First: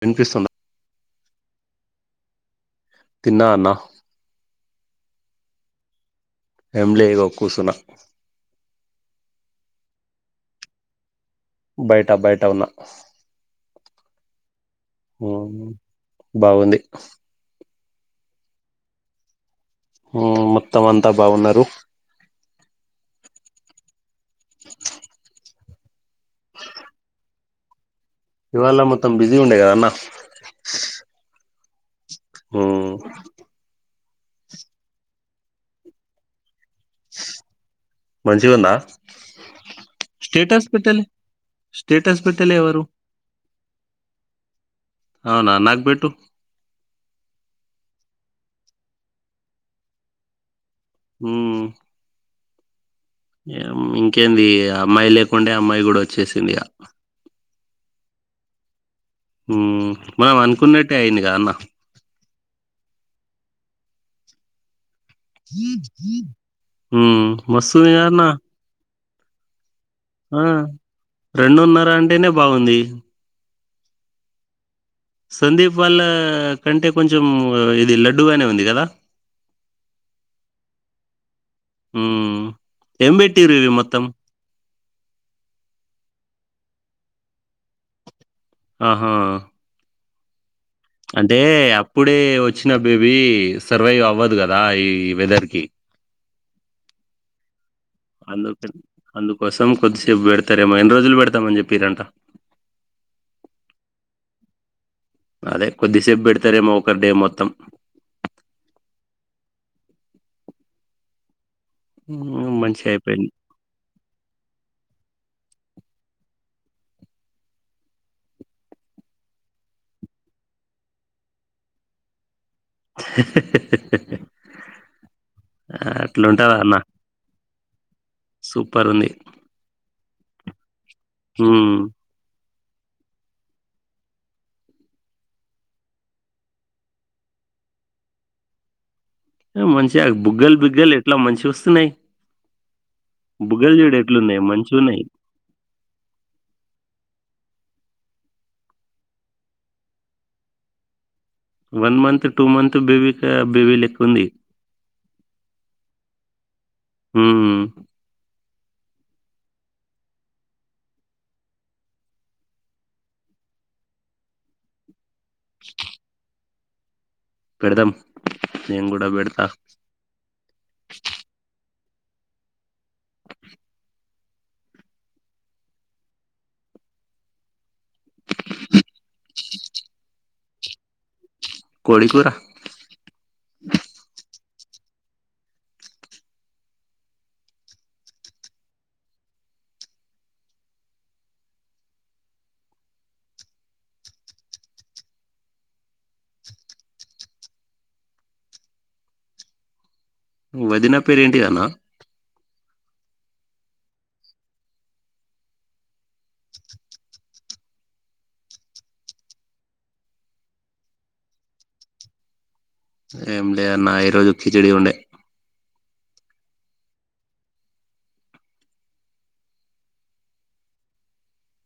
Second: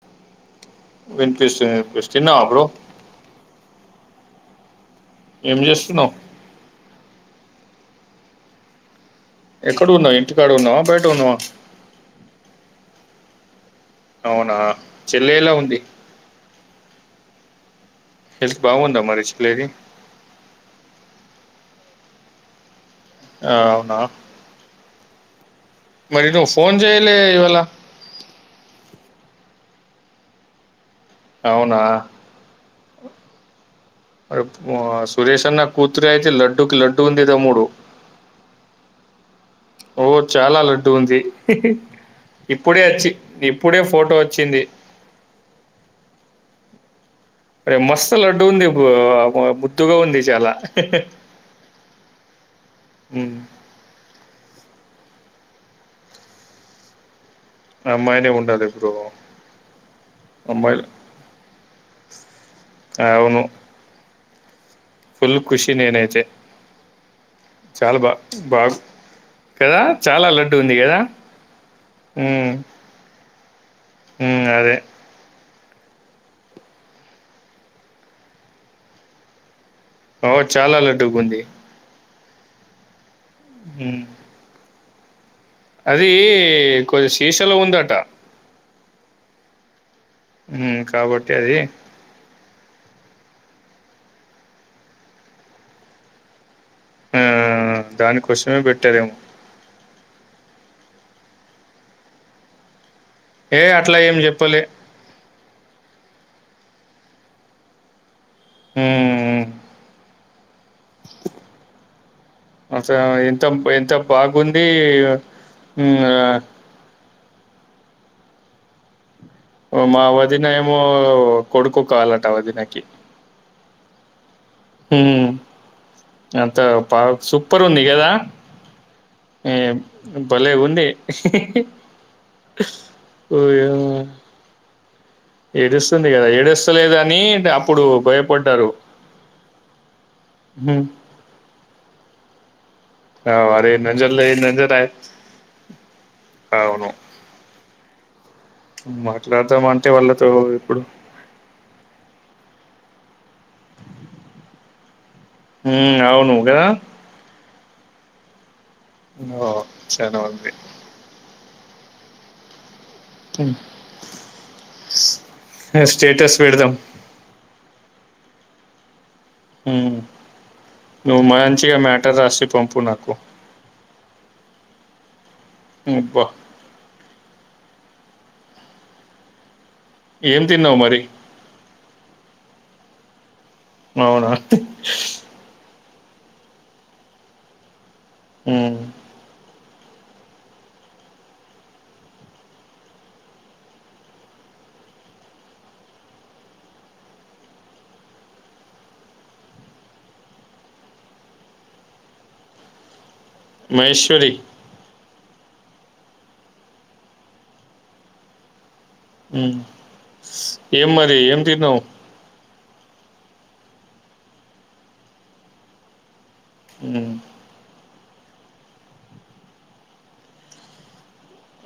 వినిపిస్తుందా వినిపిస్తుంది వినిపిస్తోంది తిన్నావా బ్రో తిన్నా అన్నా ఏం చేస్తున్నావు ఎంలే ఇగ కూర్సుున ఎక్కడ ఉన్నావ్ ఇంటికాడ ఉన్నావా బయట ఉన్నావా బయట బయట ఉన్నా అవునా చెల్లె ఎలా ఉమ్ ఉంది బాగుంది హేస్ బాగుందా మరి [unintelligible] ఉమ్ మొత్తం అంతా బాగున్నారు ఆ అవునా చె మరి నువ్ ఫోన్ చేయలే ఇవళ ఇవాళ మొత్తం బిజీ ఉండే కద అన్న అవునా ఉమ్ అ [unintelligible] సురేష్ అన్న కూతురే అయితే లా డ్కి లడ్డు ఉంది తమ్ముడు మంచిగుందా ఓ చాలా స్టేటస్ లడ్డు పెట్టలే ఉంది స్టేటస్ పెట్టలే ఇప్పుడే ఎవరు వచ్చి ఇప్పుడే ఫోటో వచ్చింది అవునా నాక్బెట్టు మస్త లడ్డు ఉంది బ్రో బద్దుగా ఉంది చాలా ఉమ్ ఉమ్, [unintelligible] ఇంకేంది అమ్మాయి లేకుండే అమ్మాయి కూడా వచ్చేసింది ఇగ అమ్మాయినే ఉండదు ఇప్పుడు ఉమ్ మనం అనుకున్నట్టే అయింది కదా అన్న అవును ఫుల్ ఖుషి నేనైతే ఉమ్ మస్తుంది చాలా కదా బా అన్న బాగు కదా చాలా ఆ లడ్డు ఉంది కదా రెండున్నర అంటేనే ఉమ్ బాగుంది ఉమ్ అదే సందీప్ వాళ్ళ కంటే కొంచెం ఇది లడ్డుూగానే ఉంది కదా ఓ చాలా లడ్డూగుంది ఉమ్ ఎం బేటూరు ఇవి హ్మ్ మొత్తం అది కొది సీషలో ఉందట అహో హ్మ్ కాబట్టి అంటే అది అప్పుడే వా చ్చిన బేబీ సర్వైవ్ అవ్వదు కదా ఈ వెదర్ కి ఆ దానికోసమే అందుక పెట్టారేమో అందుకోసం కొద్దిసేపు పెడ తారేమో ఎన్ని రోజులు పెడతామని చెప్పిరంట ఏ అట్లా ఏం చెప్పలే అదే కొద్దిసేపు పెడతారేమో ఒకరిడే మొత్తం ఉమ్ హ్మ్. అస మంచిగా అయిపోయింది. ఎంత ఎంత బాగుంది [unintelligible] మా వదిన ఏమో కొడుకు కావాలంట వదిన హు అట్లుంటదా అంతే అన్న. పాప సూపర్ ఉంది ఏద సూపరుంది. ఏ భలే ఉంది హ్మ్. ఓయమ్మ ఏడుస్తుంది కదా ఏడస్తలేదని అప్పుడు భయపడ్డారు మంచిగా బుగ్గలు బిగ్గలు ఎట్లా మంచిగా వస్తున్నాయి అ వారే [unintelligible] మంచిగున్నాయి. అవును మాట్లాడదాం అంటే వాళ్ళతో ఇప్పుడు one month two month baby baby లెక్ ఉంది హు అవును కదా హ్మ్. ఓ చానా మంది స్టేటస్ పెడదాం పెడదాం నేను కూడా పెడతా హు నువ్వు మంచిగా మ్యాటర్ రాసి పంపు నాకు ముబ్బా ఏం తిన్నావ్ మరి కోడికురా అవునా హు వదిన పేరు ఏంటి అన్న మహేశ్వరి హు ఏం మరి ఏం తిన్నావ్ ఏమిలే అన్నా ఈరోజు కిచిడి ఉండే హు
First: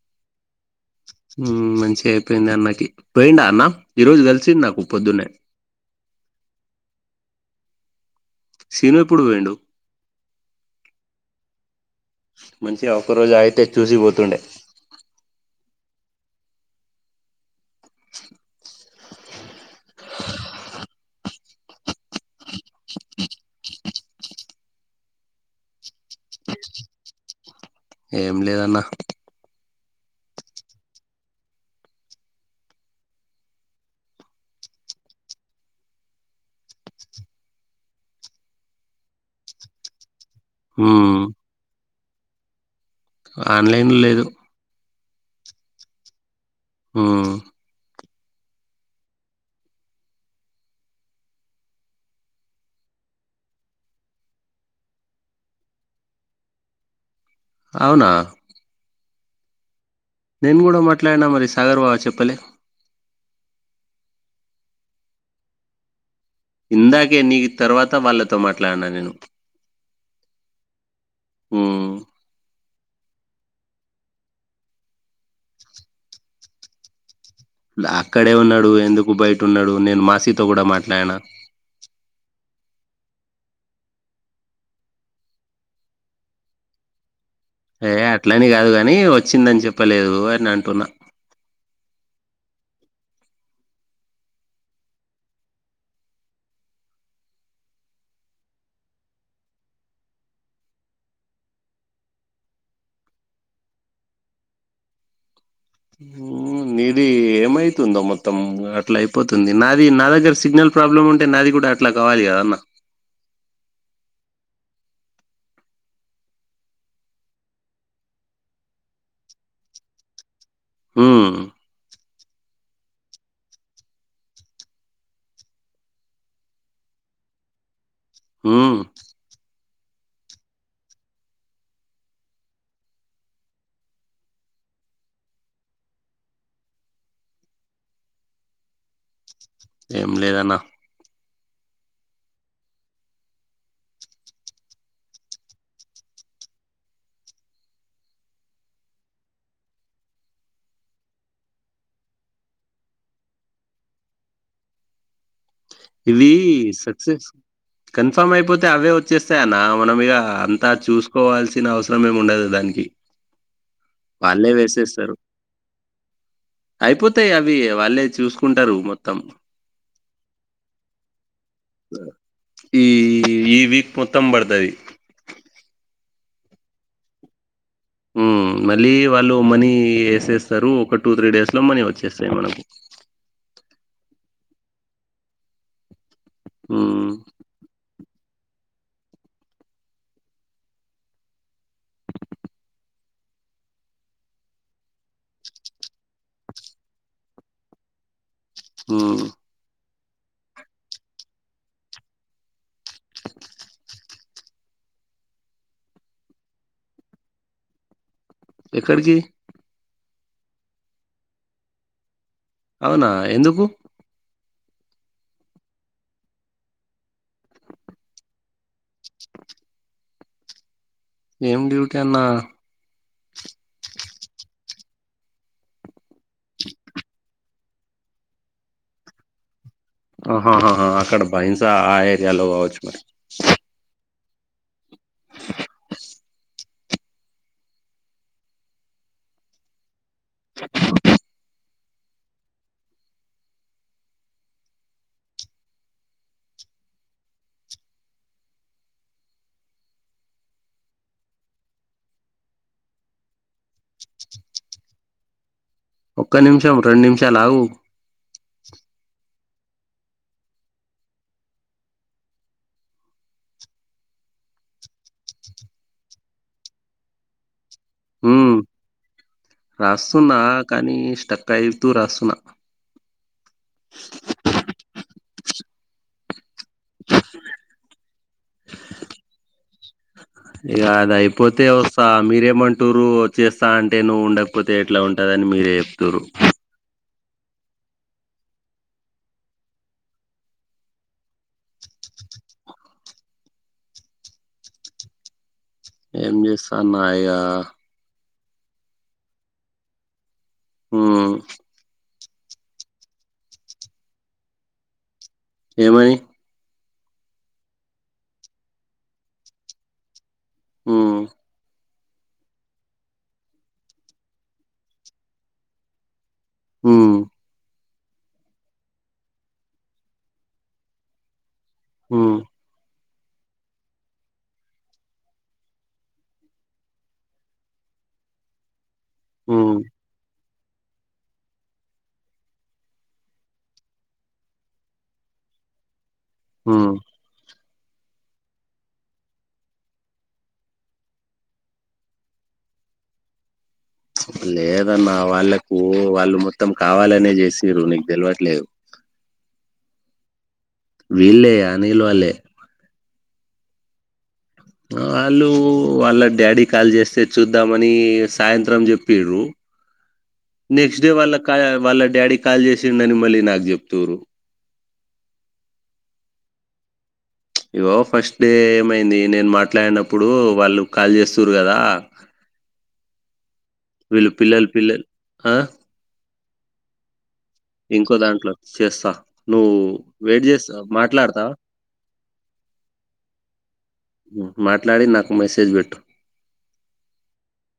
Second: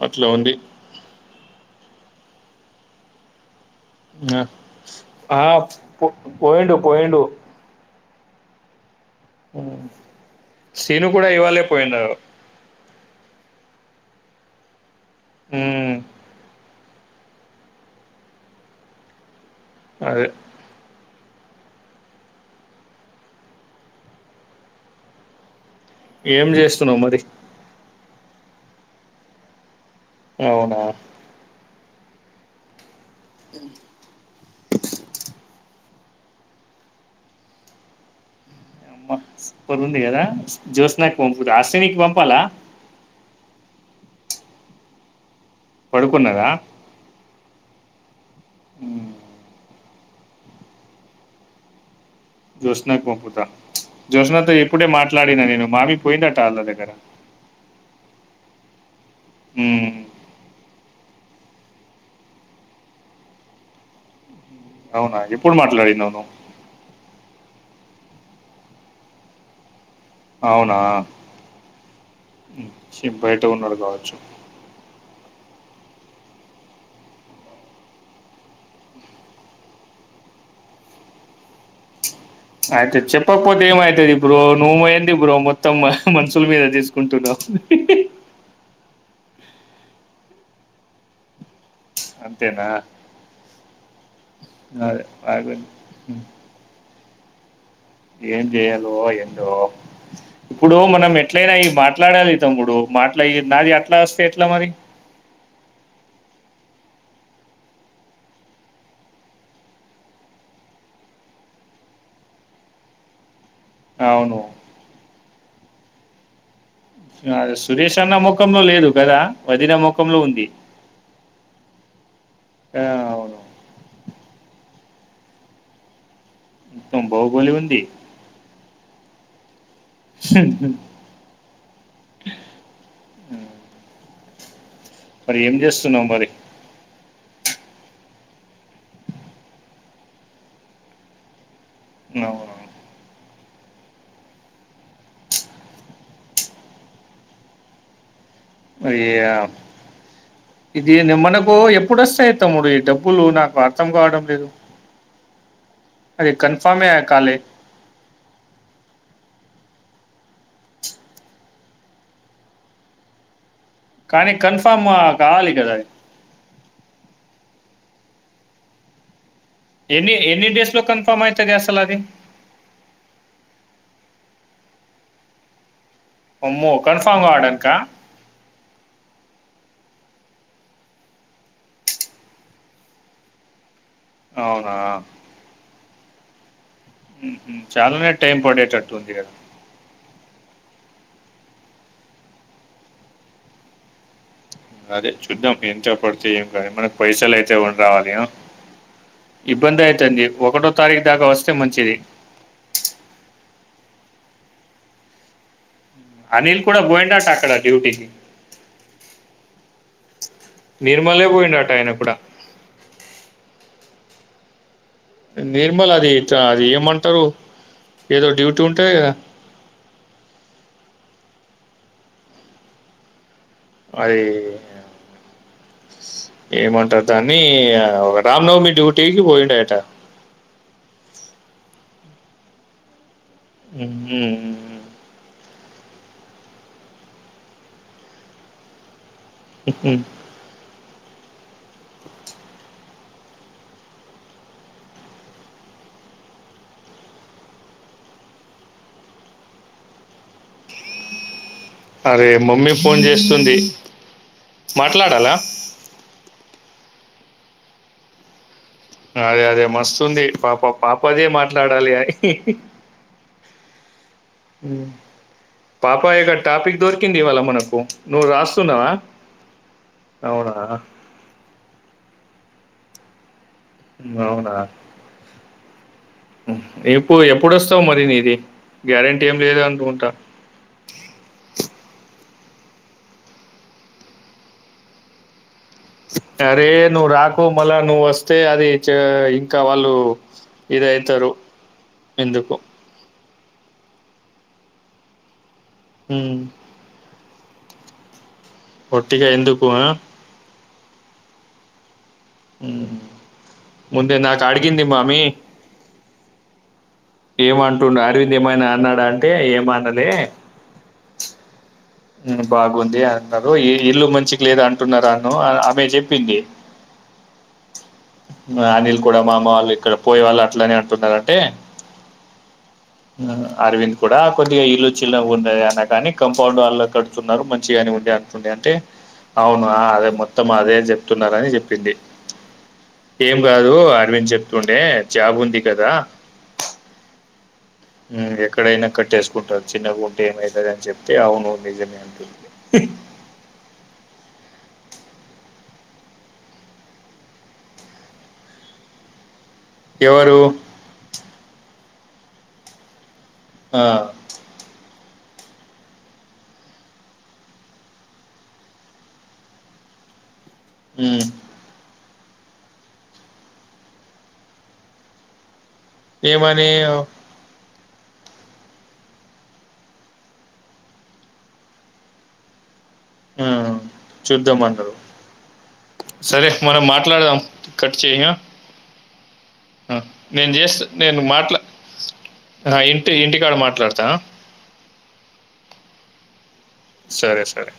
అట్లా ఉంది మంచి అయిపోయింది అన్నకి పోయిండా అన్న ఈ రోజు కలిసిండు నాకు పొద్దున్నే పో పోయిండు పోయిండు సీను ఉ శిను కూడా ఇవాలేే పోయినరు చీ ఒక రోజు అయితే చూసిపోతుండే హు అదే ఏం చేస్తున్నావ్ మరి ఏం లేదు అన్న అవునా అ సూపర్ ఉంది కదా జ్యోస్నకి ఉమ్ పంపూ లాస్య నీకు పంపాలా ఆన్లైన్ లో లేదు పడుకున్నదా ఊ ఉ జ్యోస్నాకు పంపుతా జ్యోస్నతో ఇప్పుడే మాట్లాడినా నేను మామి పోయిందట్ట వాళ్ళ దగ్గర. అవునా ఊమ్ నేను గూడా మాట్లాడినా మరి సాగర్ బావా చెప్పలే. అవునా ఎప్పుడు మాట్లాడినవ్ ను ఇందాకే నీకి తర్వాత వాళ్లతో మాట్లాడినా నేను అవునా ఉమ్ చి బయట ఉన్నాడు గావచ్చు ల అక్కడే ఉన్నాడు ఎందుకు బయట ఉన్నాడు, నేను మాసీతో కూడా మాట్లాడినా. అయితే చెప్పపోతే ఏమైతది బ్రో, నువ్ ఏంది బ్రో మొత్తం మా మనుసుల్ మీద తీసుకుంటున్నావు. ఏ అట్లని గాదు గానీ వచ్చిందని చెప్పలేదు అని అంటున్నా అంతేనా అదె అదె ఏం చేయలో ఎందో ఇప్పుడు మనం ఎట్లయినా ఈ మాట్లాడాలి తమ్ముడు మాట్లా నాది ఆట్లా వస్తే ఎట్లా మరి హు ఏమైతుందో మొత్తం అట్లా అయిపోతుంది నాది నా దగ్గర సిగ్నల్ ప్రాబ్లమ్ ఉంటే నాది కూడా అట్లా కావాలి కదా నా అవును సురేష్ అన్న ముఖంలో లేదు కదా, వదిన ముఖంలో ఉంది. ఊ ఆ అవును తుమ్ బాహుబలి ఉంది ఊ స్సుహు మరి ఏం జేస్తున్నావు మరి ఏం లేదన్న అవును అయ్యా ఇదీ ని మనకు ఎప్పుడొస్సయి తమ్ముడు ఈ డబ్బులు నాకు అర్థం కావడం లేదు. ఇవీ అది కన్ఫామే సక్సెస్ కాలే కన్ఫామ్ అయిపోతే అవే వచ్చేస్తాయ్ అన్నా మనం ఇగా అంతా చూసుకోవాల్సిన అవసరం ఏం ఉండదు దానికి కానీ వాళ్ళే కన్ఫర్మ్ వేసేస్తారు కావాలి కదా అయిపోతాయి అవి వాళ్ళే చూసుకుంటారు మొత్తం ఎన్నీ ఎన్ని డేస్ లో కన్ఫార్మ్ అయితది అసలు అది ఈ ఈ వీక్ మొత్తం బడ్తది అమ్మో కన్ఫామ్ ఆడక్కా హ్మ్ మళ్ళీ వాళ్ళు మనీ ఏసేస్తారు ఒక టూ త్రీ డేస్ లో మనీ వచ్చేస్తాయి మనకు. అవునా హ్మ్ చాలానే టైం పడేటట్టు ఉంది కదా అదే చూద్దాం ఎంత పడుతయో [unintelligible] మనకి పైసలు అయితే ఉం రావాలి అ ఆ తంది ఒకటో తారీఖు దాకా వస్తే మంచిది అనీల్ కూడా బోయిండొచ్చు అక్కడ డ్యూటీకి ఎక్కడికీ నిర్మలే పోయిండట ఆయన కూడా అవునా ఎందుకు నిర్మల్ అదీ చ అది ఏమంటరు ఏదో డ్యూటీ ఉంటది గద ఏం డ్యూటీ అన్నా అదీ ఏమంటర్ దాన్నీ రామ్నవమి డ్యూటీకి పోయిండయట అహాహహాహ అక్కడ బైంసా ఆ ఏరియాలో అవచ్చు మరి హుహు. ఇ అరే మమ్మీ ఫోన్ చేస్తుంది మాట్లాడాలా ఒక్క నిమిషం రెం నిమిషాలువు అదే అదే మస్తుంది పాప పాపదే మాట్లాడాలి అని పాపాయక్క టాపిక్ దొరికింది ఇవాళ మనకు నువ్వు హ రాస్తున్నావా? రాస్తున్నా అవునా? కానీ స్టక్ అయితూ రాస్తున్నా అవునా ఇప్పు ఎప్పుడొస్తావు మరి నీది గ్యారెంటీ ఏం లేదు అనుకుంటా తిమంటూరు వచ్చేస్తా అంటే నువవు ఉండకపోతే ఎట్లా ఉంటుందని మీరే చెప్తారు అరే! నువ్వు రాకు మళ్ళా నువ్వు వస్తే అది ఇంకా వాళ్ళు ఇద అవుతారు ఎందుకు ఏం హ్మ్. చేస్తాన్నా ఒట్గా ఎందుకు ఆ ముందే నాకు అడిగిందిీమ్ మామిీ ఏమని ఏమంటుం అరవింద్ ఏమైనా అన్నాడా అంటే ఏమన్నలే ఊ బాగుంది అంటున్నారు ఇల్లు మంచికి లేద అంటున్నారు అన్న ఆమె చెప్పింది ఆ అనిల్ కూడా మామ వాళ్ళు ఇక్కడ పోయే వాళ్ళు అట్లనే అంటున్నంటే ఆ అరవింద్ కూడా కొద్దిగా ఇల్లు చిల్లు ఉండది అన్న కాని కంపౌండ్ వాళ్ళ కడుతున్నారు మంచిగాని ఉండి అంటుండే అంటే అవునా ఉమ్ అదే మొ మొత్తం మాదేయం చెప్తున్నారని చెప్పింది ఏం కాదు అరవింద్ చెప్తుండే జాబ్ ఉంది కదా హ ఎక్కడైనా కట్టేసుకుంటారు చిన్నగా గుంట ఏమవుతుంది అని చెప్తే అవును నిజమే అంత లేదన్న వాళ్ళకు వాళ్ళు మొత్తం కావాలనే చేసి నీకు తెలివట్లేదు ఎవరు వీళ్ళలే అనిల్ వాళ్ళే ఆ వాళ్ళు వాళ్ళ డాడీ కాల్ చేస్తే చూద్దామని సాయంత్రం చెప్ప్ర నెక్స్ట్ డే హ్మ్. వాళ్ళ కా వాళ్ళ డాడీ కాల్ చేసిండ అని మళ్ళీ నాకు చెప్త్ర ఏమని ఇగో ఫస్ట్ డే ఏమైంది నేను మాట్లాడినప్పుడు వాళ్ళు కాల్ చేస్తుారు కదా ఆ వీళ్ళు పిల్లలు చూద్దామన్నారు పిల్లలు ఆ సరే మనం మాట్లాడదాం కట్ ఇంకో చేయి ఆ! దాంట్లో చేస్తా నువ్వు ఆ వెయిట్ నేను చేస్తా చేస్త నేను మాట్లాడతా మాట్లా ఆ ఇంటి ఇంటికాడ మాట్లాడతా హ్మ్. మాట్లాడి నాకు మెసేజ్ పెట్టు. సరే సరే